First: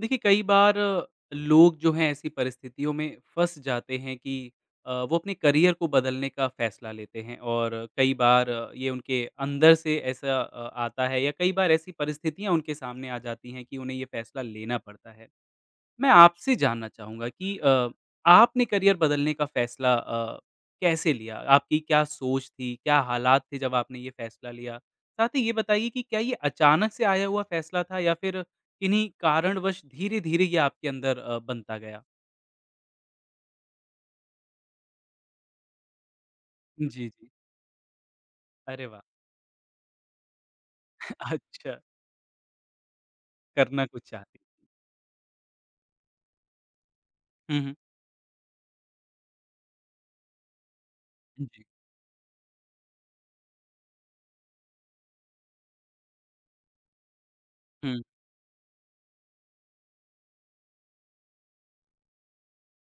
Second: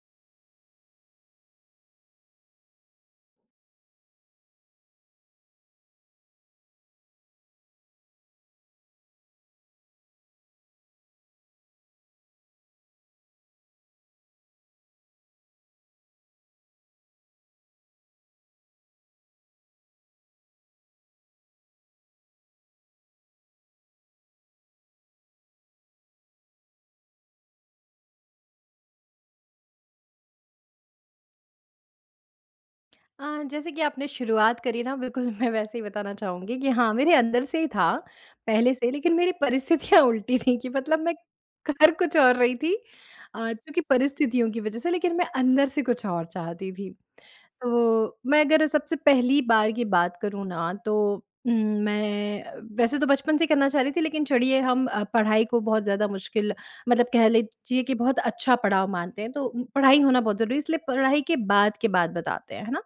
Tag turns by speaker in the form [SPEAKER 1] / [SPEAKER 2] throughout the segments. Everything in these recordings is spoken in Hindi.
[SPEAKER 1] देखिए कई बार लोग जो है ऐसी परिस्थितियों में फँस जाते है कि अ, वो अपने करियर को बदलने का फैसला लेते हैं। और कई बार ये उनके अंदर से ऐसा अ, आता है या कई बार ऐसी परिस्थितियाँ उनके सामने आ जाती है कि उन्हें ये फैसला लेना पड़ता है। मैं आपसे जानना चाहूँगा कि अ, आपने करियर बदलने का फैसला अ, कैसे लिया? आपकी क्या सोच थी? क्या हालात थे जब आपने ये फैसला लिया? साथ ही ये बताइए की क्या ये अचानक से आया हुआ फैसला था या फिर किन्हीं कारणवश धीरे-धीरे ये आपके अंदर अ, बनता गया?
[SPEAKER 2] अ, जैसे कि आपने शुरुआत करी ना बिल्कुल मैं वैसे ही बताना चाहूँगी कि
[SPEAKER 1] उम,
[SPEAKER 2] हाँ,
[SPEAKER 1] जी,
[SPEAKER 2] मेरे
[SPEAKER 1] जी।
[SPEAKER 2] अंदर से ही था, पहले
[SPEAKER 1] अरे
[SPEAKER 2] से।
[SPEAKER 1] वाह!
[SPEAKER 2] लेकिन मेरी परिस्थितियाँ उल्टी थी कि मतलब मैं
[SPEAKER 1] अच्छा।
[SPEAKER 2] कर कुछ और रही थी अ, क्योंकि
[SPEAKER 1] करना कुछ चाहते।
[SPEAKER 2] परिस्थितियों की वजह से लेकिन मैं अंदर से कुछ और चाहती थी।
[SPEAKER 1] हुँ,
[SPEAKER 2] तो
[SPEAKER 1] हुँ।
[SPEAKER 2] वो मैं अगर सबसे पहली बार की बात करूँ ना तो उम,
[SPEAKER 1] जी।
[SPEAKER 2] मैं वैसे तो बचपन से ही करना चाह रही थी। लेकिन चढ़िये हम पढ़ाई को बहुत ज़्यादा मुश्किल मतलब कह लीजिए कि
[SPEAKER 1] हुँ।
[SPEAKER 2] बहुत अच्छा पड़ाव मानते हैं तो पढ़ाई होना बहुत ज़रूरी है। इसलिए पढ़ाई के बाद के बात बताते हैं, है ना।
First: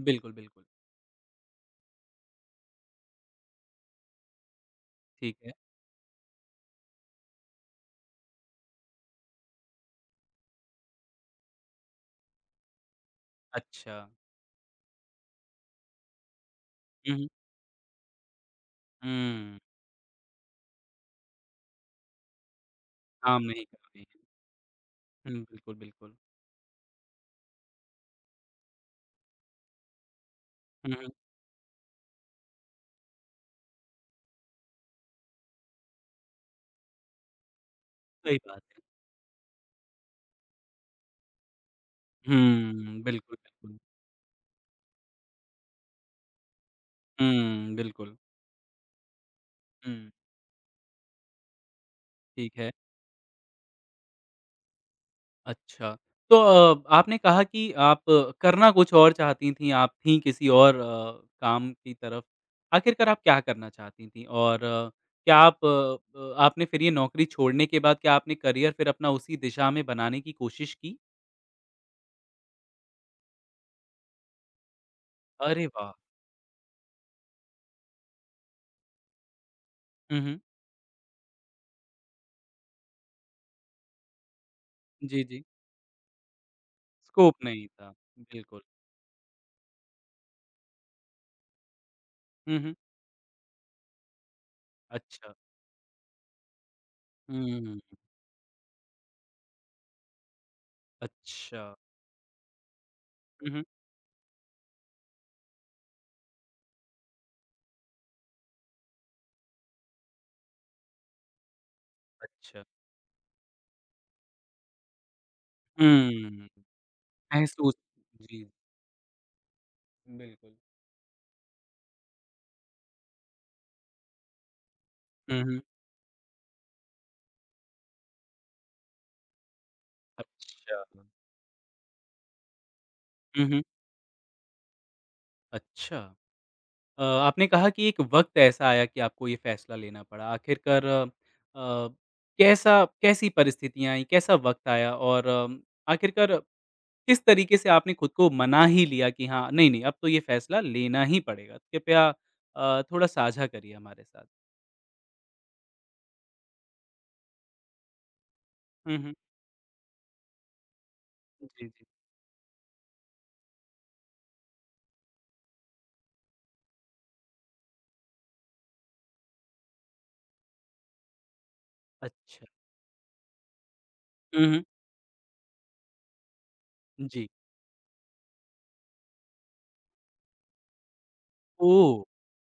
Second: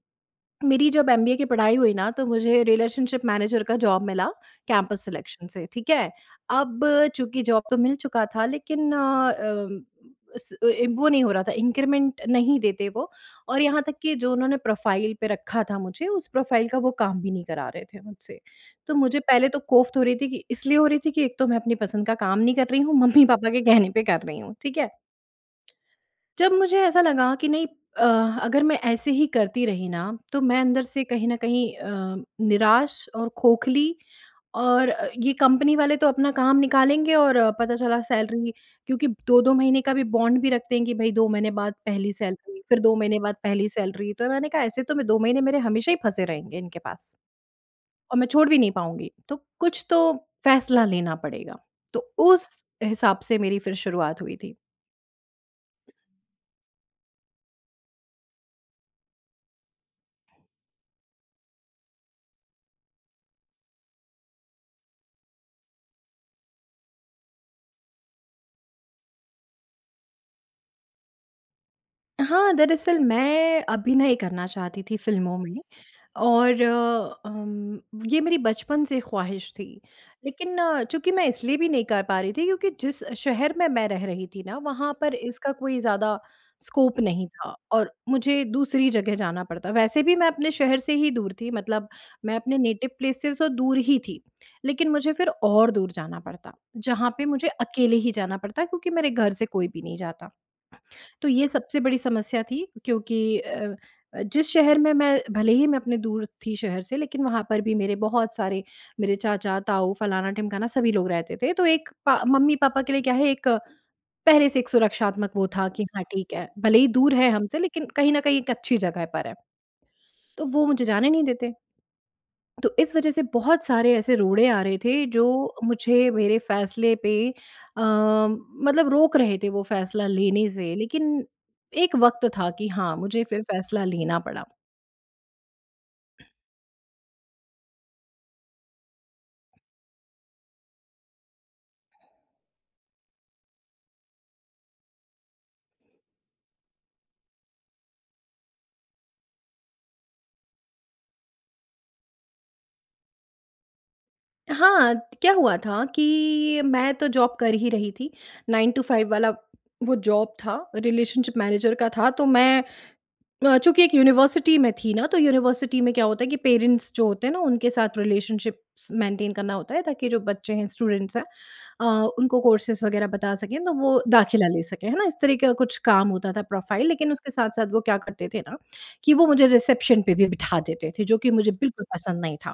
[SPEAKER 1] बिल्कुल, बिल्कुल।
[SPEAKER 2] मेरी जब एमबीए की पढ़ाई हुई ना तो मुझे रिलेशनशिप मैनेजर का जॉब मिला कैंपस
[SPEAKER 1] ठीक
[SPEAKER 2] सिलेक्शन
[SPEAKER 1] है।
[SPEAKER 2] से, ठीक है। अब चूँकि जॉब तो मिल चुका था लेकिन अ, उस ए ए, वो नहीं हो रहा था इंक्रीमेंट नहीं देते वो। और यहाँ तक
[SPEAKER 1] अच्छा।
[SPEAKER 2] की जो उन्होंने प्रोफाइल पे रखा था मुझे उस प्रोफाइल का वो
[SPEAKER 1] हुँ,
[SPEAKER 2] काम
[SPEAKER 1] हुँ।
[SPEAKER 2] भी नहीं करा रहे थे मुझसे। तो मुझे पहले
[SPEAKER 1] हम्म।
[SPEAKER 2] तो कोफ़्त हो रही थी कि इसलिए हो रही थी कि एक तो मैं अपनी पसंद का काम नहीं कर रही हूँ। मम्मी
[SPEAKER 1] काम
[SPEAKER 2] पापा के
[SPEAKER 1] नहीं
[SPEAKER 2] कहने
[SPEAKER 1] करते
[SPEAKER 2] पे
[SPEAKER 1] हैं।
[SPEAKER 2] कर रही हूँ, ठीक है।
[SPEAKER 1] हुँ, बिल्कुल, बिल्कुल।
[SPEAKER 2] जब मुझे ऐसा लगा कि नहीं अ, अगर मैं ऐसे ही करती रही ना तो मैं अंदर
[SPEAKER 1] हुँ,
[SPEAKER 2] से
[SPEAKER 1] हुँ।
[SPEAKER 2] कहीं न कहीं अ, निराश और खोखली और ये कंपनी वाले तो अपना काम निकालेंगे। और पता चला
[SPEAKER 1] सही
[SPEAKER 2] सैलरी
[SPEAKER 1] बात है।
[SPEAKER 2] क्योंकि 2-2 महीने का भी बॉन्ड भी रख देंगे कि भई 2 महीने बाद पहली सैलरी, फिर 2
[SPEAKER 1] हम्म।
[SPEAKER 2] महीने बाद
[SPEAKER 1] बिल्कुल,
[SPEAKER 2] पहली
[SPEAKER 1] बिल्कुल।
[SPEAKER 2] सैलरी। तो मैंने कहा ऐसे तो मैं 2 महीने मेरे हमेशा ही फँसे रहेंगे इनके पास।
[SPEAKER 1] हुँ, बिल्कुल।
[SPEAKER 2] और मैं छोड़ भी नहीं पाऊँगी। तो कुछ
[SPEAKER 1] हुँ।
[SPEAKER 2] तोह फैसला लेना पड़ेगा। तो उस
[SPEAKER 1] ठीक है।
[SPEAKER 2] हिसाब से मेरी फिर शुरुआत हुई थी।
[SPEAKER 1] अच्छा। तो अ, आपने कहा कि आप करना कुछ और चाहती थीं, आप थीं किसी और अ, काम की तरफ, आखिरकार आप क्या करना चाहती थीं? और क्या आप अ अ, आपने फिर ये नौकरी छोड़ने के बाद क्या आपने करियर फिर अपना उसी दिशा में बनाने की कोशिश की?
[SPEAKER 2] हाँ, दरअसल, मैं अभिनय करना चाहती थी फ़िल्मों में,
[SPEAKER 1] अरे, वाह!
[SPEAKER 2] और अम, ये मेरी बचपन से ख़्वाहिश थी।
[SPEAKER 1] हुँ, हुँ।
[SPEAKER 2] लेकिन चूँकि मैं इसलिए भी नहीं कर पा रही थी, क्योंकि जिस शहर में मैं रह रही थी ना, वहाँ पर
[SPEAKER 1] जी, जी।
[SPEAKER 2] इसका कोई ज़्यादा स्कोप नहीं
[SPEAKER 1] स्कोप
[SPEAKER 2] था,
[SPEAKER 1] नहीं
[SPEAKER 2] और
[SPEAKER 1] था।
[SPEAKER 2] मुझे
[SPEAKER 1] बिल्कुल।
[SPEAKER 2] दूसरी जगह जाना पड़ता। वैसे भी मैं अपने शहर से ही दूर थी, मतलब मैं अपने
[SPEAKER 1] हुँ, हुँ।
[SPEAKER 2] नेटिव प्लेस से तो दूर ही थी। लेकिन मुझे फिर
[SPEAKER 1] अच्छा।
[SPEAKER 2] और दूर जाना पड़ता, जहाँ पे मुझे
[SPEAKER 1] हुँ।
[SPEAKER 2] अकेले ही जाना पड़ता, क्योंकि मेरे घर से कोई भी नहीं जाता। तो ये
[SPEAKER 1] अच्छा।
[SPEAKER 2] सबसे बड़ी समस्या थी, क्योंकि
[SPEAKER 1] हुँ, हुँ।
[SPEAKER 2] अ अ, जिस शहर में मैं भले ही मैं अपने दूर थी शहर से, लेकिन वहाँ पर भी मेरे बहुत सारे मेरे चाचा, ताऊ, फलाना-ढिमकाना, सभी लोग रहते थे। तो एक पा
[SPEAKER 1] अच्छा।
[SPEAKER 2] मम्मी-पापा के लिए क्या है एक, पहले से एक सुरक्षात्मक वो था कि, "हाँ, ठीक
[SPEAKER 1] हुँ।
[SPEAKER 2] है। भले ही दूर है हम से,
[SPEAKER 1] महसूस
[SPEAKER 2] लेकिन कहीं न कहीं
[SPEAKER 1] जी।
[SPEAKER 2] एक अच्छी जगह पर है।" तो
[SPEAKER 1] बिल्कुल।
[SPEAKER 2] वो मुझे जाने नहीं देते। तो इस वजह से बहुत सारे ऐसे रोड़े आ रहे थे,
[SPEAKER 1] हुँ,
[SPEAKER 2] जो
[SPEAKER 1] हुँ।
[SPEAKER 2] मुझे मेरे फ़ैसले पे अ, मतलब रोक रहे थे वो फ़ैसला लेने से।
[SPEAKER 1] अच्छा।
[SPEAKER 2] लेकिन एक वक़्त था कि हाँ, मुझे फिर
[SPEAKER 1] हुँ, हुँ।
[SPEAKER 2] फ़ैसला लेना पड़ा।
[SPEAKER 1] अच्छा। अ, आपने कहा कि एक वक़्त ऐसा आया कि आपको ये फ़ैसला लेना पड़ा। आखिरकार अ, कैसा कैसी परिस्थितियाँ आईं, कैसा वक़्त आया, और अम, आखिरकर किस तरीके से आपने खुद को मना ही लिया कि हाँ, नहीं, नहीं, अब तो ये फ़ैसला लेना ही पड़ेगा? कृपया अ, थोड़ा साझा करिए हमारे साथ।
[SPEAKER 2] हाँ, त क्या हुआ था कि मैं तो जॉब कर ही रही थी। 9 टू
[SPEAKER 1] हुँ,
[SPEAKER 2] 5
[SPEAKER 1] हुँ।
[SPEAKER 2] वाला वो जॉब था, रिलेशनशिप
[SPEAKER 1] उ, जी,
[SPEAKER 2] मैनेजर
[SPEAKER 1] जी।
[SPEAKER 2] का था। तो मैं अ, चूँकि एक यूनिवर्सिटी में थी ना, तो यूनिवर्सिटी में क्या होता है कि पैरेंट्स जो होते हैं ना, उनके साथ रिलेशनशिप्स मेंटेन करना होता है, ताकि जो बच्चे हैं, स्टूडेंट्स हैं अ, उनको
[SPEAKER 1] अच्छा।
[SPEAKER 2] कोर्सेस वग़ैरह बता सकें, तो वो
[SPEAKER 1] हुँ,
[SPEAKER 2] दाखिला ले
[SPEAKER 1] हुँ।
[SPEAKER 2] सकें। है ना? इस तरह का कुछ काम होता था, प्रोफ़ाइल, लेकिन
[SPEAKER 1] जी।
[SPEAKER 2] उसके साथ-साथ वो क्या करते थे ना, कि वो मुझे रिसेप्शन पे भी बिठा देते थे, जो कि मुझे बिल्कुल
[SPEAKER 1] ओह!
[SPEAKER 2] पसंद नहीं था।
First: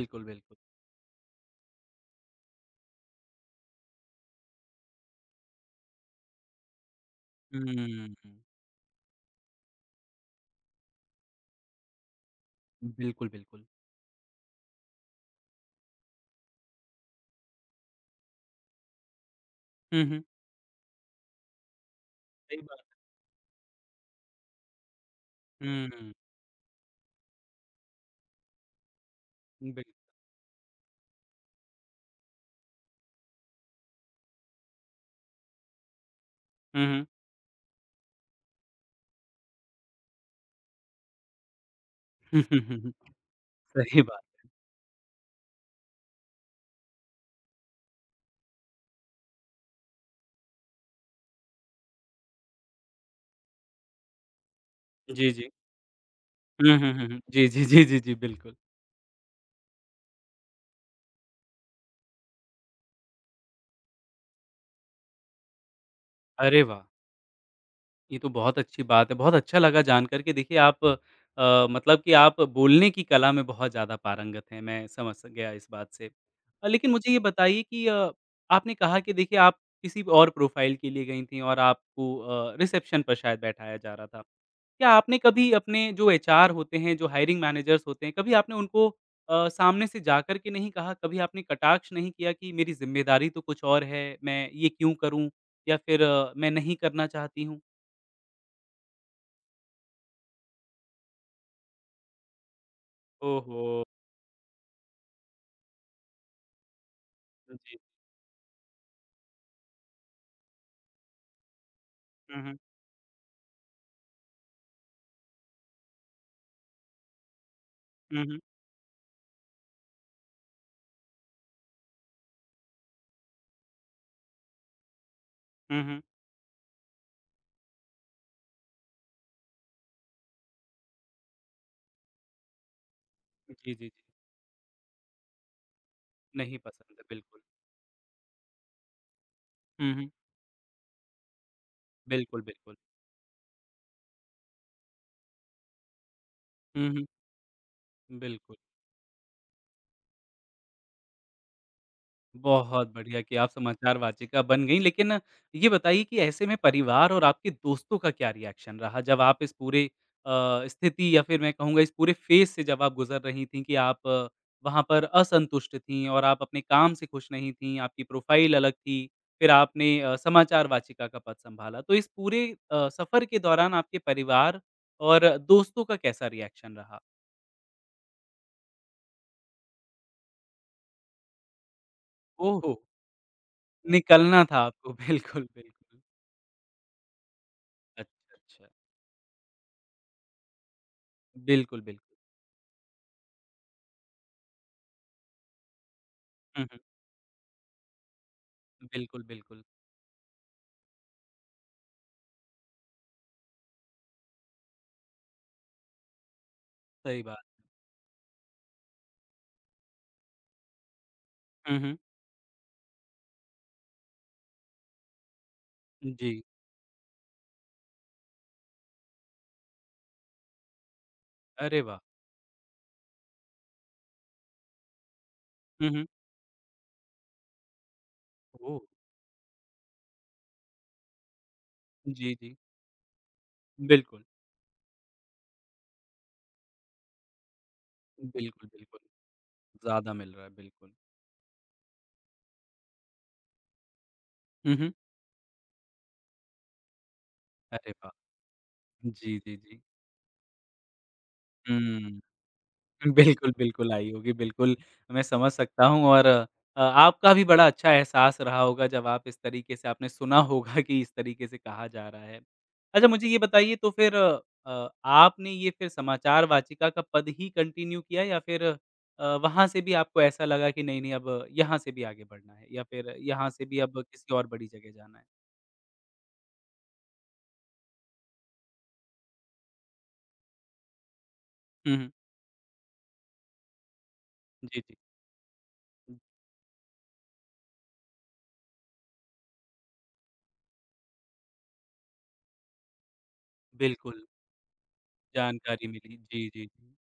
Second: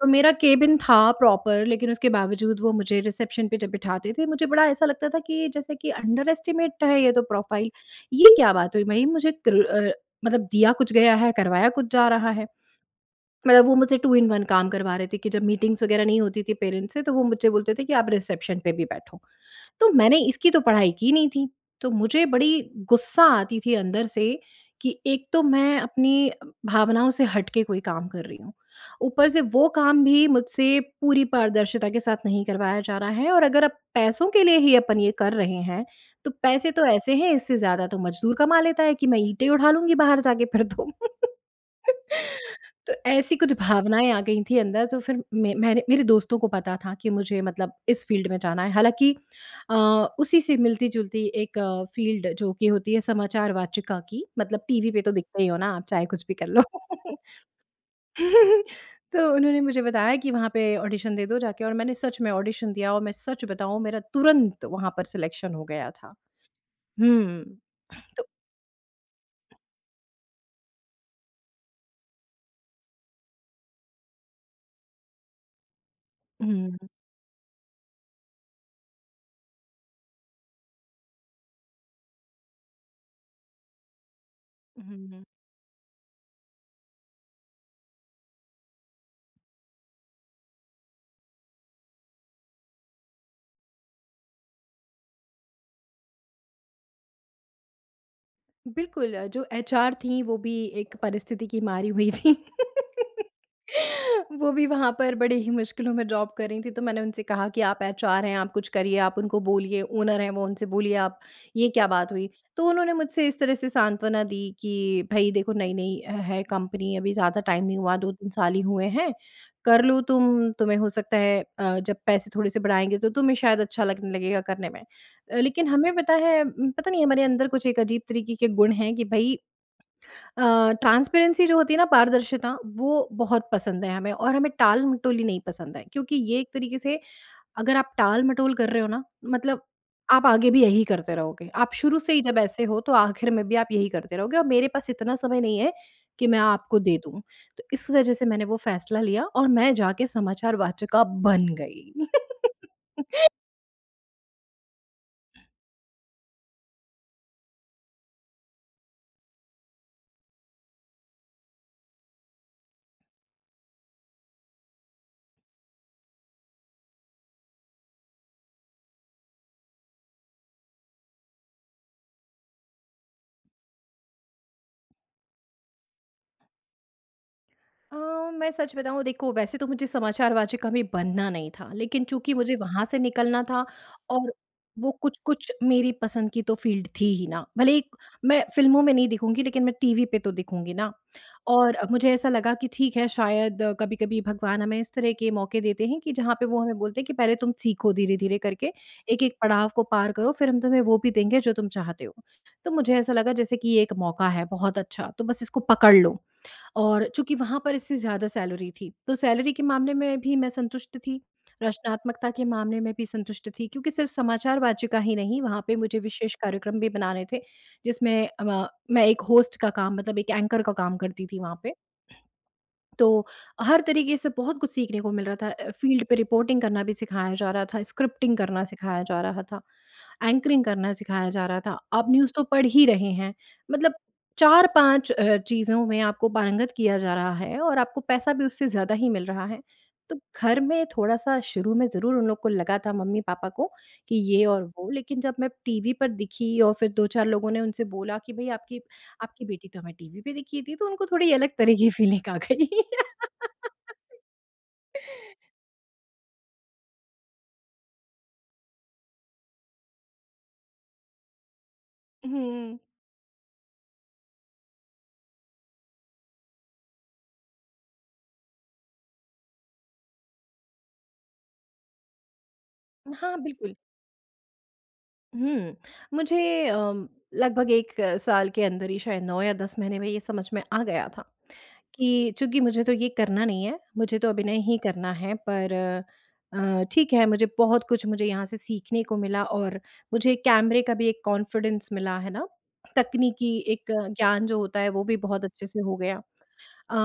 [SPEAKER 2] तो मेरा
[SPEAKER 1] बिल्कुल।
[SPEAKER 2] केबिन था, प्रॉपर, लेकिन उसके बावजूद वो मुझे रिसेप्शन पे जब बिठाते थे, मुझे बड़ा ऐसा लगता था कि जैसे कि अंडरएस्टिमेट है ये तो प्रोफ़ाइल।
[SPEAKER 1] हुँ,
[SPEAKER 2] "ये
[SPEAKER 1] हुँ।
[SPEAKER 2] क्या बात हुई, भई? मुझे कर अ, मतलब दिया कुछ गया है, करवाया कुछ जा रहा है।"
[SPEAKER 1] बिल्कुल, बिल्कुल।
[SPEAKER 2] मतलब वो मुझसे 2 इन 1 काम करवा रहे थे कि जब मीटिंग्स वगैरह नहीं होती थी पैरेंट्स से, तो वो मुझसे बोलते थे कि, "आप रिसेप्शन पे भी बैठो।" तो
[SPEAKER 1] हुँ,
[SPEAKER 2] मैंने
[SPEAKER 1] हुँ।
[SPEAKER 2] इसकी तो पढ़ाई की नहीं थी। तो मुझे बड़ी
[SPEAKER 1] सही बात है।
[SPEAKER 2] गुस्सा आती थी अंदर से, कि एक तो मैं
[SPEAKER 1] हुँ, हुँ।
[SPEAKER 2] अपनी अ, भावनाओं से हट के कोई काम कर रही हूँ। ऊपर से वो
[SPEAKER 1] बि
[SPEAKER 2] काम भी मुझसे पूरी पारदर्शिता के साथ नहीं करवाया जा रहा है और अगर अब पैसों के लिए ही अपन ये कर रहे हैं, तो पैसे तो
[SPEAKER 1] हुँ, हुँ।
[SPEAKER 2] ऐसे हैं, इससे ज़्यादा तो मज़दूर कमा लेता है कि मैं ईंटें उठा लूँगी बाहर जाके फिर तो। तो ऐसी कुछ
[SPEAKER 1] सही
[SPEAKER 2] भावनाएँ आ
[SPEAKER 1] बात
[SPEAKER 2] गई
[SPEAKER 1] है।
[SPEAKER 2] थीं अंदर, तो फिर में मैंने मेरे दोस्तों को पता था कि मुझे मतलब इस फ़ील्ड में जाना है। हालांकि अ, उसी से मिलती-जुलती एक फ़ील्ड जो कि होती है समाचार वाचिका की, मतलब टीवी पे तो
[SPEAKER 1] जी,
[SPEAKER 2] दिखते ही
[SPEAKER 1] जी।
[SPEAKER 2] हो ना आप, चाहे कुछ भी कर लो।
[SPEAKER 1] हुँ, हुँ, हुँ, हुँ। जी, जी, जी, जी, जी। बिल्कुल।
[SPEAKER 2] तो उन्होंने मुझे बताया कि, "वहाँ पे ऑडिशन दे दो जाके।" और मैंने सच में ऑडिशन दिया और मैं सच बताऊँ, मेरा तुरंत वहाँ पर सेलेक्शन हो गया था।
[SPEAKER 1] अरे, वाह!
[SPEAKER 2] हुँ, हुँ।
[SPEAKER 1] ये
[SPEAKER 2] तो
[SPEAKER 1] तो बहुत अच्छी बात है, बहुत अच्छा लगा जान करके। देखिए आप अ, मतलब कि आप बोलने की कला में बहुत ज्यादा पारंगत हैं, मैं समझ स गया इस बात से। अ,
[SPEAKER 2] हुँ।
[SPEAKER 1] लेकिन मुझे ये बताइए कि अ, आपने कहा कि देखिए, आप किसी और प्रोफ़ाइल के लिए गईं थीं और आपको अ, रिसेप्शन पर शायद बैठाया जा रहा था।
[SPEAKER 2] हुँ,
[SPEAKER 1] क्या आपने
[SPEAKER 2] हुँ।
[SPEAKER 1] कभी अपने जो एचआर होते हैं, जो हायरिंग मैनेजर्स होते हैं, कभी आपने उनको अ, सामने से जाकर के नहीं कहा, कभी आपने कटाक्ष नहीं किया कि मेरी ज़िम्मेदारी तो कुछ और है, मैं ये क्यों करूँ? या फिर मैं नहीं करना चाहती हूँ।
[SPEAKER 2] बिल्कुल, जो एचआर थीं वो भी एक परिस्थिति की मारी हुई थीं।
[SPEAKER 1] ओहो।
[SPEAKER 2] वो भी वहाँ पर बड़े ही मुश्किलों में जॉब कर रही थीं, तो मैंने उनसे कहा
[SPEAKER 1] हुँ,
[SPEAKER 2] कि,
[SPEAKER 1] जी।
[SPEAKER 2] "आप एचआर हैं, आप कुछ करिए, आप उनको बोलिए ओनर हैं वो, उनसे बोलिए आप ये क्या बात हुई?"
[SPEAKER 1] हुँ, हुँ।
[SPEAKER 2] तो उन्होंने मुझसे इस तरह से सांत्वना दी कि, "भई देखो नई-नई है कंपनी अभी ज़्यादा टाइम नहीं हुआ दो
[SPEAKER 1] हुँ,
[SPEAKER 2] तीन
[SPEAKER 1] हुँ।
[SPEAKER 2] साल ही हुए हैं, कर लो तुम तुम्हें हो सकता है अ, जब पैसे थोड़े से बढ़ाएँगे तो तुम्हें शायद अच्छा लगने लगेगा करने में।" अ, लेकिन
[SPEAKER 1] हुँ,
[SPEAKER 2] हमें
[SPEAKER 1] हुँ।
[SPEAKER 2] पता है पता नहीं हमारे अंदर कुछ एक अजीब तरीके के गुण हैं कि भई अ, ट्रांसपेरेंसी जो होती है ना, पारदर्शिता वो बहुत
[SPEAKER 1] जी,
[SPEAKER 2] पसंद
[SPEAKER 1] जी।
[SPEAKER 2] है हमें। और हमें टालमटोली नहीं पसंद है क्योंकि ये एक
[SPEAKER 1] नहीं
[SPEAKER 2] तरीके
[SPEAKER 1] पसंद
[SPEAKER 2] से
[SPEAKER 1] है, बिल्कुल।
[SPEAKER 2] अगर आप टालमटोल कर रहे हो ना, मतलब
[SPEAKER 1] हुँ, हुँ।
[SPEAKER 2] आप आगे भी यही करते रहोगे। आप शुरू से ही जब
[SPEAKER 1] बिल्कुल,
[SPEAKER 2] ऐसे
[SPEAKER 1] बिल्कुल।
[SPEAKER 2] हो तो आख़िर में भी आप यही करते रहोगे और मेरे पास इतना समय नहीं है, कि मैं आपको
[SPEAKER 1] हुँ,
[SPEAKER 2] दे
[SPEAKER 1] हुँ।
[SPEAKER 2] दूँ, तो इस वजह से मैंने
[SPEAKER 1] बिल्कुल।
[SPEAKER 2] वो फ़ैसला लिया और मैं जाके समाचार वाचिका बन गई।
[SPEAKER 1] बहुत बढ़िया कि आप समाचार वाचिका बन गईं, लेकिन ये बताइए कि ऐसे में परिवार और आपके दोस्तों का क्या रिएक्शन रहा? जब आप इस पूरे अ, स्थिति या फिर मैं कहूँगा इस पूरे फेज़ से जब आप गुज़र रही थी कि आप वहाँ पर असंतुष्ट थी और आप अपने काम से खुश नहीं थी, आपकी प्रोफाइल अलग थी, फिर आपने समाचार वाचिका का पद सँभाला तो इस पूरे अ, सफ़र के दौरान आपके परिवार और दोस्तों का कैसा रिएक्शन रहा?
[SPEAKER 2] अ, मैं सच बताऊँ देखो वैसे तो मुझे समाचार वाचिका कभी बनना नहीं था, लेकिन चूँकि मुझे
[SPEAKER 1] ओहो!
[SPEAKER 2] वहाँ से निकलना था और
[SPEAKER 1] निकलना था
[SPEAKER 2] वो
[SPEAKER 1] आपको, बिल्कुल,
[SPEAKER 2] कुछ-कुछ मेरी
[SPEAKER 1] बिल्कुल।
[SPEAKER 2] पसंद की तो फील्ड थी ही ना, भले ही
[SPEAKER 1] अच्छा,
[SPEAKER 2] मैं
[SPEAKER 1] अच्छा।
[SPEAKER 2] फिल्मों में नहीं दिखूँगी लेकिन मैं टीवी पे तो दिखूँगी ना। और
[SPEAKER 1] बिल्कुल, बिल
[SPEAKER 2] मुझे ऐसा लगा कि ठीक है, शायद कभी-कभी भगवान हमें इस तरह के मौके देते हैं कि जहाँ पे वो
[SPEAKER 1] हुँ,
[SPEAKER 2] हमें
[SPEAKER 1] हुँ।
[SPEAKER 2] बोलते हैं, कि पहले तुम सीखो धीरे-धीरे करके,
[SPEAKER 1] बिल्कुल,
[SPEAKER 2] एक-एक
[SPEAKER 1] बिल्कुल।
[SPEAKER 2] पड़ाव को पार करो, फिर हम तुम्हें वो भी देंगे जो तुम चाहते हो। तो मुझे ऐसा लगा जैसे कि ये एक मौका है बहुत अच्छा, तो बस इसको पकड़ लो। और
[SPEAKER 1] सही
[SPEAKER 2] चूँकि
[SPEAKER 1] बात।
[SPEAKER 2] वहाँ पर इससे ज़्यादा सैलरी थी, तो सैलरी के मामले में भी मैं संतुष्ट थी,
[SPEAKER 1] हुँ, हुँ।
[SPEAKER 2] रचनात्मकता के मामले में भी संतुष्ट थी, क्योंकि सिर्फ समाचार वाचिका ही नहीं वहाँ पे मुझे विशेष
[SPEAKER 1] जी।
[SPEAKER 2] कार्यक्रम भी बनाने थे, जिसमें अमा मैं एक होस्ट का काम मतलब एक एंकर का काम करती थी वहाँ पे।
[SPEAKER 1] अरे वाह!
[SPEAKER 2] तो हर तरीके से बहुत कुछ सीखने को मिल रहा था। अ,
[SPEAKER 1] हुँ,
[SPEAKER 2] फील्ड
[SPEAKER 1] हुँ।
[SPEAKER 2] पे रिपोर्टिंग करना भी सिखाया जा रहा था, स्क्रिप्टिंग करना
[SPEAKER 1] ओह!
[SPEAKER 2] सिखाया जा रहा था, एंकरिंग करना सिखाया जा रहा था। आप न्यूज़
[SPEAKER 1] जी,
[SPEAKER 2] तो
[SPEAKER 1] जी।
[SPEAKER 2] पढ़ ही रहे हैं, मतलब
[SPEAKER 1] बिल्कुल।
[SPEAKER 2] 4-5 अ, चीज़ों में आपको पारंगत किया जा रहा है और आपको पैसा भी उससे
[SPEAKER 1] बिल्कुल,
[SPEAKER 2] ज़्यादा
[SPEAKER 1] बिल्कुल।
[SPEAKER 2] ही मिल रहा है,
[SPEAKER 1] ज़्यादा
[SPEAKER 2] तो
[SPEAKER 1] मिल रहा है,
[SPEAKER 2] घर में
[SPEAKER 1] बिल्कुल।
[SPEAKER 2] थोड़ा-सा शुरू में ज़रूर उन लोग को लगा था मम्मी-पापा को कि ये और
[SPEAKER 1] हुँ,
[SPEAKER 2] वो।
[SPEAKER 1] हुँ।
[SPEAKER 2] लेकिन जब मैं टीवी पर दिखी और फिर 2-4 लोगों ने उनसे
[SPEAKER 1] अरे वाह!
[SPEAKER 2] बोला कि भई आपकी,
[SPEAKER 1] जी,
[SPEAKER 2] आपकी
[SPEAKER 1] जी,
[SPEAKER 2] बेटी तो
[SPEAKER 1] जी।
[SPEAKER 2] हमें टीवी पे दिखी थी, तो उनको थोड़ी अलग तरह की फीलिंग आ
[SPEAKER 1] हुँ।
[SPEAKER 2] गई।
[SPEAKER 1] बिल्कुल, बिल्कुल आई होगी बिल्कुल, मैं समझ सकता हूँ और अ, आपका भी बड़ा अच्छा एहसास रहा होगा जब आप इस तरीके से आपने सुना होगा कि इस तरीके से कहा जा रहा है।
[SPEAKER 2] हुँ।
[SPEAKER 1] अच्छा, मुझे ये बताइए तो फिर अ, आपने ये फिर समाचार वाचिका का पद ही कंटिन्यू किया या फिर अ, वहाँ से भी आपको ऐसा लगा कि, नहीं-नहीं अब यहाँ से भी आगे बढ़ना है या फिर
[SPEAKER 2] हाँ,
[SPEAKER 1] यहाँ से
[SPEAKER 2] बिल्कुल।
[SPEAKER 1] भी अब किसी और बड़ी जगह जाना है?
[SPEAKER 2] हुँ। मुझे अ, लगभग 1 साल के अंदर ही शायद 9 या 10 महीने में ये समझ में आ गया था,
[SPEAKER 1] हुँ, हुँ।
[SPEAKER 2] कि चूँकि मुझे तो ये करना नहीं है, मुझे तो अभिनय ही
[SPEAKER 1] जी, जी।
[SPEAKER 2] करना है पर अ, ठीक है, मुझे बहुत कुछ मुझे यहाँ से सीखने को मिला और मुझे कैमरे का भी एक कॉन्फिडेंस मिला है ना? तकनीकी एक
[SPEAKER 1] बिल्कुल।
[SPEAKER 2] ज्ञान जो होता है, वो भी बहुत अच्छे से
[SPEAKER 1] जानकारी
[SPEAKER 2] हो
[SPEAKER 1] मिली।
[SPEAKER 2] गया।
[SPEAKER 1] जी, जी।
[SPEAKER 2] अ,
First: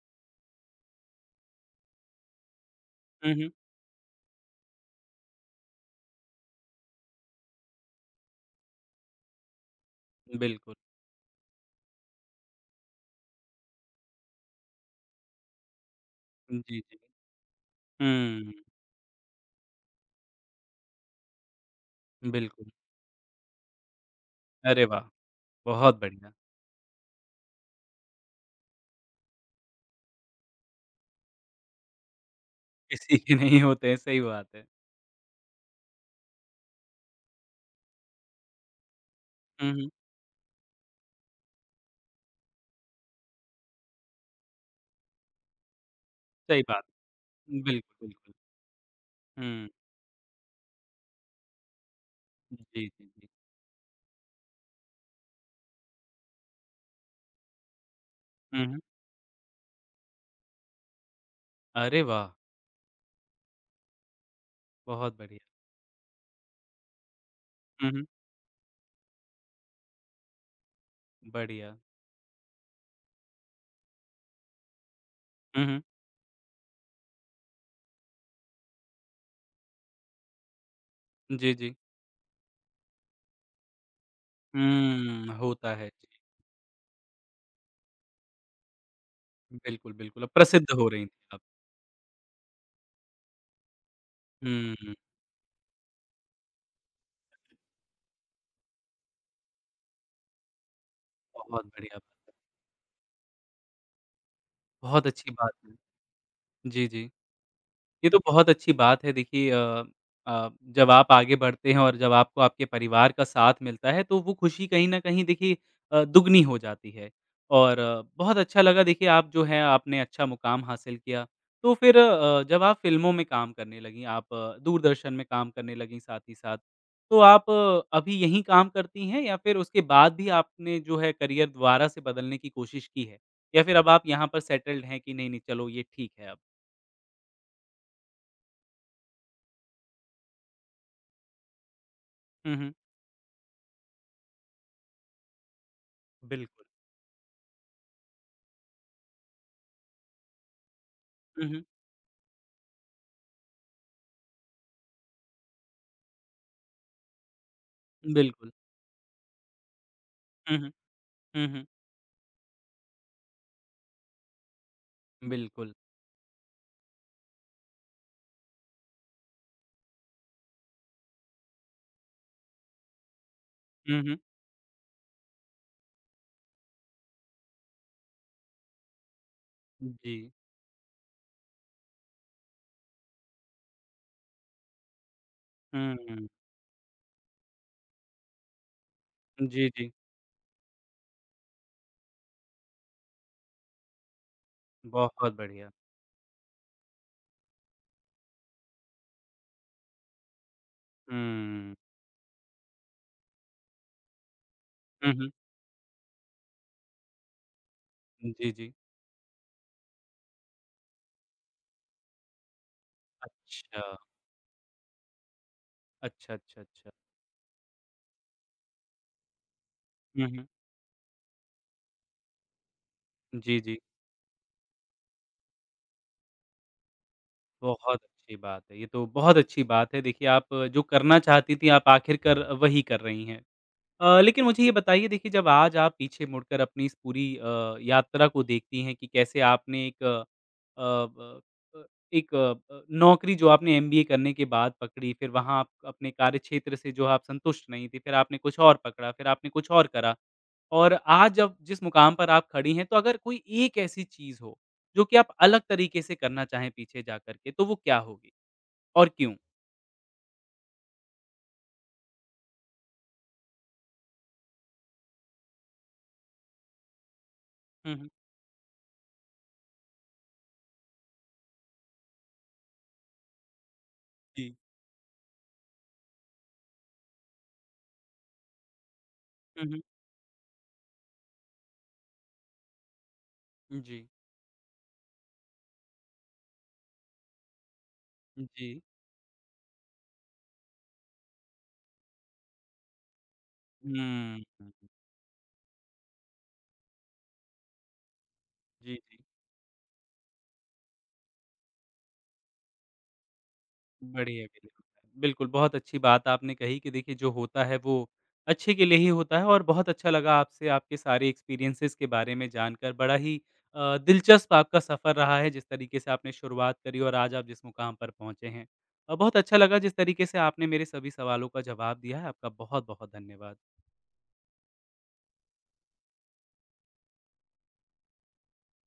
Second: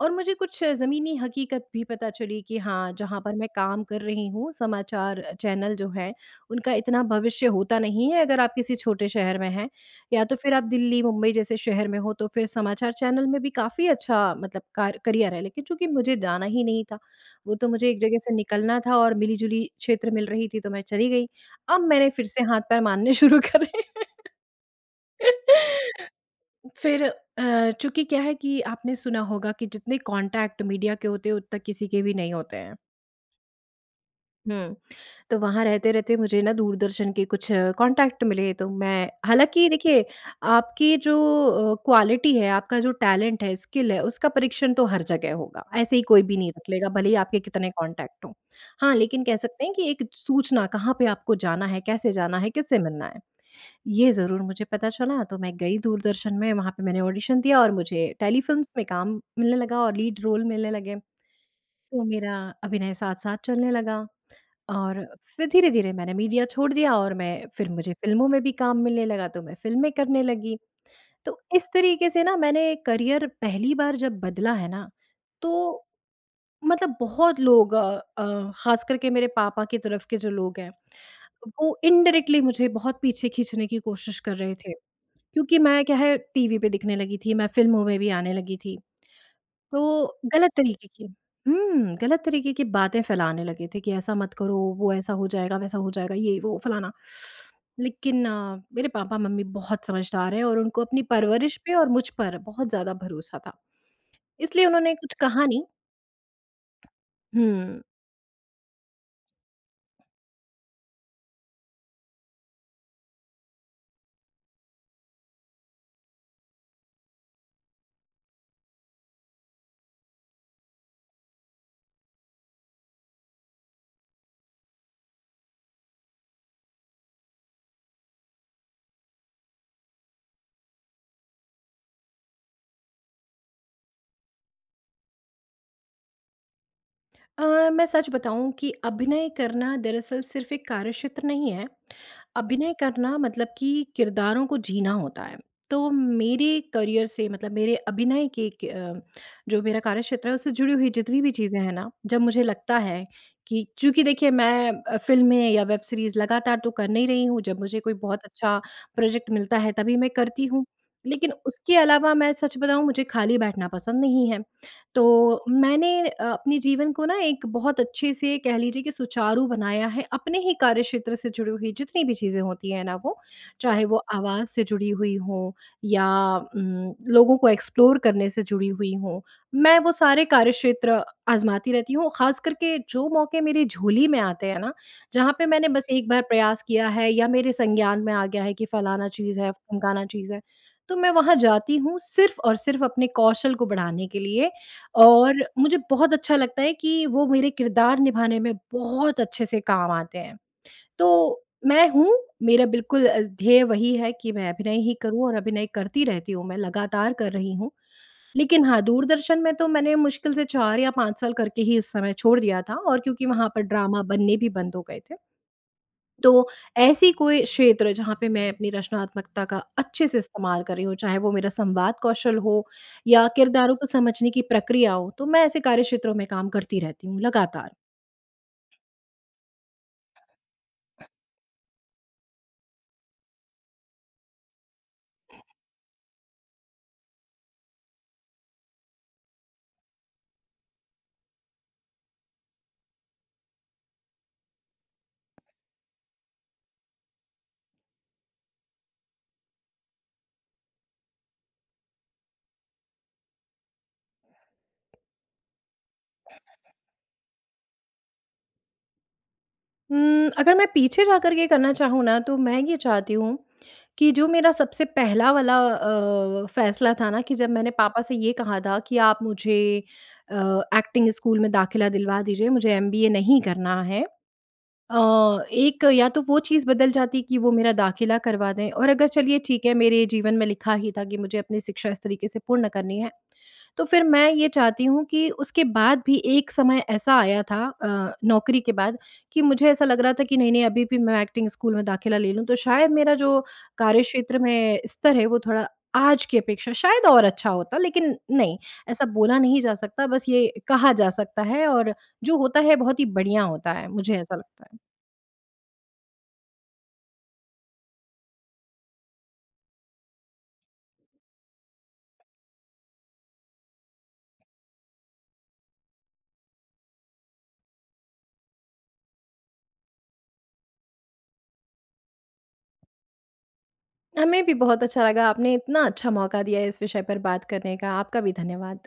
[SPEAKER 2] और मुझे कुछ ज़मीनी हकीकत भी पता चली कि हाँ, जहाँ
[SPEAKER 1] हुँ,
[SPEAKER 2] पर मैं
[SPEAKER 1] हुँ।
[SPEAKER 2] काम कर रही हूँ, समाचार चैनल जो है, उनका इतना भविष्य होता नहीं है अगर आप किसी छोटे शहर में हैं या तो फिर आप
[SPEAKER 1] बिल्कुल।
[SPEAKER 2] दिल्ली, मुंबई जैसे शहर में हो तो फिर समाचार चैनल में भी काफ़ी अच्छा मतलब कार करियर है। लेकिन चूँकि मुझे जाना ही
[SPEAKER 1] जी,
[SPEAKER 2] नहीं
[SPEAKER 1] जी।
[SPEAKER 2] था, वो तो मुझे एक जगह से
[SPEAKER 1] हुँ।
[SPEAKER 2] निकलना था और मिली-जुली क्षेत्र मिल रही थी तो मैं चली गई, अब मैंने फिर से हाथ
[SPEAKER 1] बिल्कुल।
[SPEAKER 2] पैर मारने शुरू करे।
[SPEAKER 1] अरे वाह! बहुत बढ़िया।
[SPEAKER 2] फिर अ, चूँकि क्या है कि आपने सुना होगा कि जितने कॉन्टैक्ट मीडिया के होते हैं उतना किसी के भी नहीं होते हैं।
[SPEAKER 1] किसी के नहीं होते हैं, सही बात है।
[SPEAKER 2] हुँ, तो वहाँ रहते-रहते मुझे ना दूरदर्शन के कुछ कॉन्टैक्ट मिले, तो मैं हालाँकि
[SPEAKER 1] हुँ, हुँ।
[SPEAKER 2] देखिए, आपकी जो अ, क्वालिटी है, आपका जो टैलेंट है, स्किल है, उसका परीक्षण तो हर जगह होगा। ऐसे ही कोई भी नहीं
[SPEAKER 1] सही
[SPEAKER 2] रख
[SPEAKER 1] बात,
[SPEAKER 2] लेगा, भले ही आपके कितने
[SPEAKER 1] बिल्कुल।
[SPEAKER 2] कॉन्टैक्ट हों। हाँ, लेकिन कह सकते
[SPEAKER 1] हुँ।
[SPEAKER 2] हैं कि एक सूचना कहाँ पे आपको जाना है, कैसे जाना है,
[SPEAKER 1] जी,
[SPEAKER 2] किससे
[SPEAKER 1] जी,
[SPEAKER 2] मिलना है
[SPEAKER 1] जी।
[SPEAKER 2] ये ज़रूर मुझे पता चला। तो मैं गई दूरदर्शन में वहाँ पे मैंने ऑडिशन दिया और मुझे
[SPEAKER 1] हुँ,
[SPEAKER 2] टेलीफिल्म्स
[SPEAKER 1] हुँ।
[SPEAKER 2] में काम मिलने लगा और लीड रोल मिलने लगे।
[SPEAKER 1] अरे
[SPEAKER 2] तो
[SPEAKER 1] वाह!
[SPEAKER 2] मेरा अभिनय साथ-साथ चलने लगा और
[SPEAKER 1] बहुत बढ़िया।
[SPEAKER 2] फिर धीरे-धीरे मैंने मीडिया छोड़ दिया और मैं फिर
[SPEAKER 1] हुँ,
[SPEAKER 2] मुझे
[SPEAKER 1] हुँ।
[SPEAKER 2] फिल्मों में भी काम मिलने लगा, तो मैं फिल्में करने लगी। तो इस
[SPEAKER 1] बढ़िया।
[SPEAKER 2] तरीके से ना मैंने करियर पहली बार जब बदला है ना,
[SPEAKER 1] हुँ, हुँ।
[SPEAKER 2] तो मतलब बहुत लोग अ अ, खास करके मेरे पापा के तरफ के जो लोग हैं,
[SPEAKER 1] जी, जी।
[SPEAKER 2] वो इंडायरेक्टली मुझे बहुत पीछे खींचने की कोशिश कर रहे थे।
[SPEAKER 1] हम्म,
[SPEAKER 2] क्योंकि
[SPEAKER 1] होता
[SPEAKER 2] मैं
[SPEAKER 1] है,
[SPEAKER 2] क्या
[SPEAKER 1] जी।
[SPEAKER 2] है टीवी पे दिखने लगी थी, मैं फिल्मों में भी आने लगी थी।
[SPEAKER 1] बिल्कुल,
[SPEAKER 2] तो
[SPEAKER 1] बिल्कुल अब
[SPEAKER 2] गलत
[SPEAKER 1] प्रसिद्ध हो
[SPEAKER 2] तरीके की
[SPEAKER 1] रहीं थीं आप।
[SPEAKER 2] हुँ, गलत तरीके की बातें फैलाने लगे थे कि ऐसा मत करो, वो
[SPEAKER 1] हुँ।
[SPEAKER 2] ऐसा हो जाएगा, वैसा हो जाएगा, ये वो फलाना। लेकिन मेरे पापा-मम्मी बहुत समझदार हैं और उनको अपनी परवरिश
[SPEAKER 1] बहुत
[SPEAKER 2] पे और
[SPEAKER 1] बढ़िया बा
[SPEAKER 2] मुझ पर बहुत ज़्यादा भरोसा था। इसलिए उन्होंने
[SPEAKER 1] बहुत
[SPEAKER 2] कुछ
[SPEAKER 1] अच्छी
[SPEAKER 2] कहा
[SPEAKER 1] बात।
[SPEAKER 2] नहीं।
[SPEAKER 1] जी, जी।
[SPEAKER 2] हुँ।
[SPEAKER 1] ये तो बहुत अच्छी बात है देखिए अ अ, जब आप आगे बढ़ते हैं और जब आपको आपके परिवार का साथ मिलता है, तो वो खुशी कहीं न कहीं देखिए अ, दुगुनी हो जाती है। और बहुत अच्छा लगा देखिए आप जो है, आपने अच्छा मुकाम हासिल किया। तो फिर अ, जब आप फिल्मों में काम करने लगीं, आप दूरदर्शन में काम करने लगीं साथ ही साथ, तो आप अभी यहीं काम करती हैं या फिर उसके बाद भी आपने जो है, करियर दोबारा से बदलने की कोशिश की है? या फिर अब आप यहाँ पर सेटल्ड हैं कि नहीं-नहीं चलो ये ठीक है अब।
[SPEAKER 2] अ, मैं सच बताऊँ कि अभिनय करना दरअसल सिर्फ़ एक कार्यक्षेत्र नहीं है,
[SPEAKER 1] हुँ, हुँ।
[SPEAKER 2] अभिनय करना मतलब कि किरदारों को जीना होता है, तो मेरे
[SPEAKER 1] बिल्कुल।
[SPEAKER 2] करियर से मतलब मेरे अभिनय के क अ, जो मेरा कार्यक्षेत्र है उससे जुड़ी हुई जितनी भी
[SPEAKER 1] हुँ,
[SPEAKER 2] चीज़ें
[SPEAKER 1] हुँ।
[SPEAKER 2] हैं ना, जब मुझे लगता है कि चूँकि देखिए मैं अ, फिल्में या वेब सीरीज़ लगातार तो कर नहीं रही हूँ, जब मुझे कोई बहुत
[SPEAKER 1] बिल्कुल।
[SPEAKER 2] अच्छा प्रोजेक्ट मिलता है तभी मैं करती
[SPEAKER 1] हुँ,
[SPEAKER 2] हूँ।
[SPEAKER 1] हुँ।
[SPEAKER 2] लेकिन
[SPEAKER 1] हुँ, हुँ।
[SPEAKER 2] उसके अलावा मैं सच बताऊँ मुझे खाली बैठना पसंद नहीं है, तो
[SPEAKER 1] बिल्कुल।
[SPEAKER 2] मैंने अ, अपने जीवन को ना एक बहुत अच्छे से कह लीजिए कि सुचारू बनाया है, अपने ही कार्यक्षेत्र से जुड़ी हुई जितनी भी चीज़ें होती हैं ना वो, चाहे
[SPEAKER 1] हुँ,
[SPEAKER 2] वो
[SPEAKER 1] हुँ।
[SPEAKER 2] आवाज़ से जुड़ी हुई हों या उम, लोगों को एक्सप्लोर करने से जुड़ी हुई हों, मैं वो सारे
[SPEAKER 1] जी।
[SPEAKER 2] कार्यक्षेत्र आज़माती रहती हूँ खास करके जो मौके मेरी झोली में आते हैं ना, जहाँ पे मैंने बस
[SPEAKER 1] हुँ,
[SPEAKER 2] एक बार
[SPEAKER 1] हुँ।
[SPEAKER 2] प्रयास किया है या मेरे संज्ञान में आ गया है कि फलाना चीज़ है,
[SPEAKER 1] जी, जी।
[SPEAKER 2] ढिमकाना चीज़ है। तो मैं वहाँ जाती हूँ सिर्फ़ और सिर्फ़ अपने कौशल को बढ़ाने के लिए
[SPEAKER 1] बहुत
[SPEAKER 2] और
[SPEAKER 1] बढ़िया।
[SPEAKER 2] मुझे बहुत अच्छा लगता है कि वो मेरे किरदार निभाने में बहुत अच्छे से काम आते हैं। तो
[SPEAKER 1] हुँ।
[SPEAKER 2] मैं हूँ, मेरा बिल्कुल अ, ध्येय वही है कि मैं अभिनय ही
[SPEAKER 1] हुँ,
[SPEAKER 2] करूँ
[SPEAKER 1] हुँ।
[SPEAKER 2] और अभिनय करती रहती हूँ, मैं लगातार कर रही हूँ।
[SPEAKER 1] जी,
[SPEAKER 2] लेकिन
[SPEAKER 1] जी।
[SPEAKER 2] हाँ, दूरदर्शन में तो मैंने मुश्किल से 4 या 5 साल करके ही उस समय छोड़ दिया था और क्योंकि वहाँ पर
[SPEAKER 1] अच्छा।
[SPEAKER 2] ड्रामा बनने भी बंद हो गए थे। तो
[SPEAKER 1] अच्छा, अच्छा, अच्छा।
[SPEAKER 2] ऐसी कोई क्षेत्र जहाँ पे मैं अपनी रचनात्मकता का अच्छे से
[SPEAKER 1] हुँ, हुँ।
[SPEAKER 2] इस्तेमाल कर रही हूँ, चाहे वो मेरा संवाद कौशल हो या
[SPEAKER 1] जी,
[SPEAKER 2] किरदारों
[SPEAKER 1] जी।
[SPEAKER 2] को समझने की प्रक्रिया हो, तो मैं ऐसे कार्यक्षेत्रों में काम करती रहती हूँ लगातार।
[SPEAKER 1] बहुत अच्छी बात है, ये तो बहुत अच्छी बात है, देखिए आप जो करना चाहती थीं आप आखिर कर वही कर रही हैं। अ, लेकिन मुझे ये बताइए देखिए जब आज आप पीछे मुड़कर अपनी इस पूरी अ, यात्रा को देखती हैं कि कैसे आपने एक अ, ब अ, एक अ, नौकरी जो आपने एमबीए करने के बाद पकड़ी, फिर वहाँ आप अपने कार्यक्षेत्र से जो आप संतुष्ट नहीं थीं, फिर आपने कुछ और पकड़ा, फिर आपने कुछ और करा और आज जब जिस मुकाम पर आप खड़ी हैं तो अगर कोई एक ऐसी चीज़ हो, जो कि आप अलग तरीके से करना चाहें पीछे जा करके तो वो क्या होगी? और क्यों?
[SPEAKER 2] हुँ, अगर मैं पीछे जाकर के करना चाहूँ ना, तो मैं ये चाहती हूँ कि जो मेरा सबसे पहला वाला अ, फ़ैसला था ना कि जब मैंने
[SPEAKER 1] हुँ,
[SPEAKER 2] पापा
[SPEAKER 1] हुँ।
[SPEAKER 2] से ये कहा था कि, "आप मुझे अ, एक्टिंग स्कूल में दाख़िला दिलवा दीजिए, मुझे एमबीए नहीं करना है।"
[SPEAKER 1] जी।
[SPEAKER 2] अ, एक या तो वो चीज़ बदल जाती कि वो मेरा दाख़िला करवा दें और अगर चलिए ठीक
[SPEAKER 1] हुँ,
[SPEAKER 2] है,
[SPEAKER 1] हुँ।
[SPEAKER 2] मेरे जीवन में लिखा ही था कि मुझे अपनी शिक्षा इस तरीके से पूर्ण करनी है।
[SPEAKER 1] उ,
[SPEAKER 2] तो
[SPEAKER 1] जी।
[SPEAKER 2] फिर मैं ये चाहती हूँ कि उसके बाद भी एक समय ऐसा आया था अ,
[SPEAKER 1] हुँ,
[SPEAKER 2] नौकरी के
[SPEAKER 1] जी।
[SPEAKER 2] बाद कि मुझे ऐसा लग रहा था कि नहीं-नहीं अभी भी मैं एक्टिंग स्कूल में दाख़िला ले लूँ, तो शायद मेरा जो कार्यक्षेत्र
[SPEAKER 1] हुँ।
[SPEAKER 2] में स्तर है, वो थोड़ा आज की अपेक्षा शायद और अच्छा होता। लेकिन नहीं,
[SPEAKER 1] जी,
[SPEAKER 2] ऐसा
[SPEAKER 1] जी।
[SPEAKER 2] बोला नहीं जा सकता, बस ये कहा जा सकता है और जो होता है बहुत ही बढ़िया होता है, मुझे ऐसा
[SPEAKER 1] बढ़िया
[SPEAKER 2] लगता
[SPEAKER 1] के
[SPEAKER 2] है।
[SPEAKER 1] बिल्कुल, बहुत अच्छी बात आपने कही कि देखिए जो होता है वो, अच्छे के लिए ही होता है और बहुत अच्छा लगा आपसे आपके सारे एक्सपीरियन्सिज़ के बारे में जानकर। बड़ा ही अ, दिलचस्प आपका सफ़र रहा है, जिस तरीके से आपने शुरुआत करी और आज आप जिस मुक़ाम पर पहुँचे हैं अ, बहुत अच्छा लगा जिस तरीके से आपने मेरे सभी सवालों का जवाब दिया है। आपका बहुत-बहुत धन्यवाद।
[SPEAKER 2] हमें भी बहुत अच्छा लगा, आपने इतना अच्छा मौका दिया है, इस विषय पर बात करने का आपका भी धन्यवाद।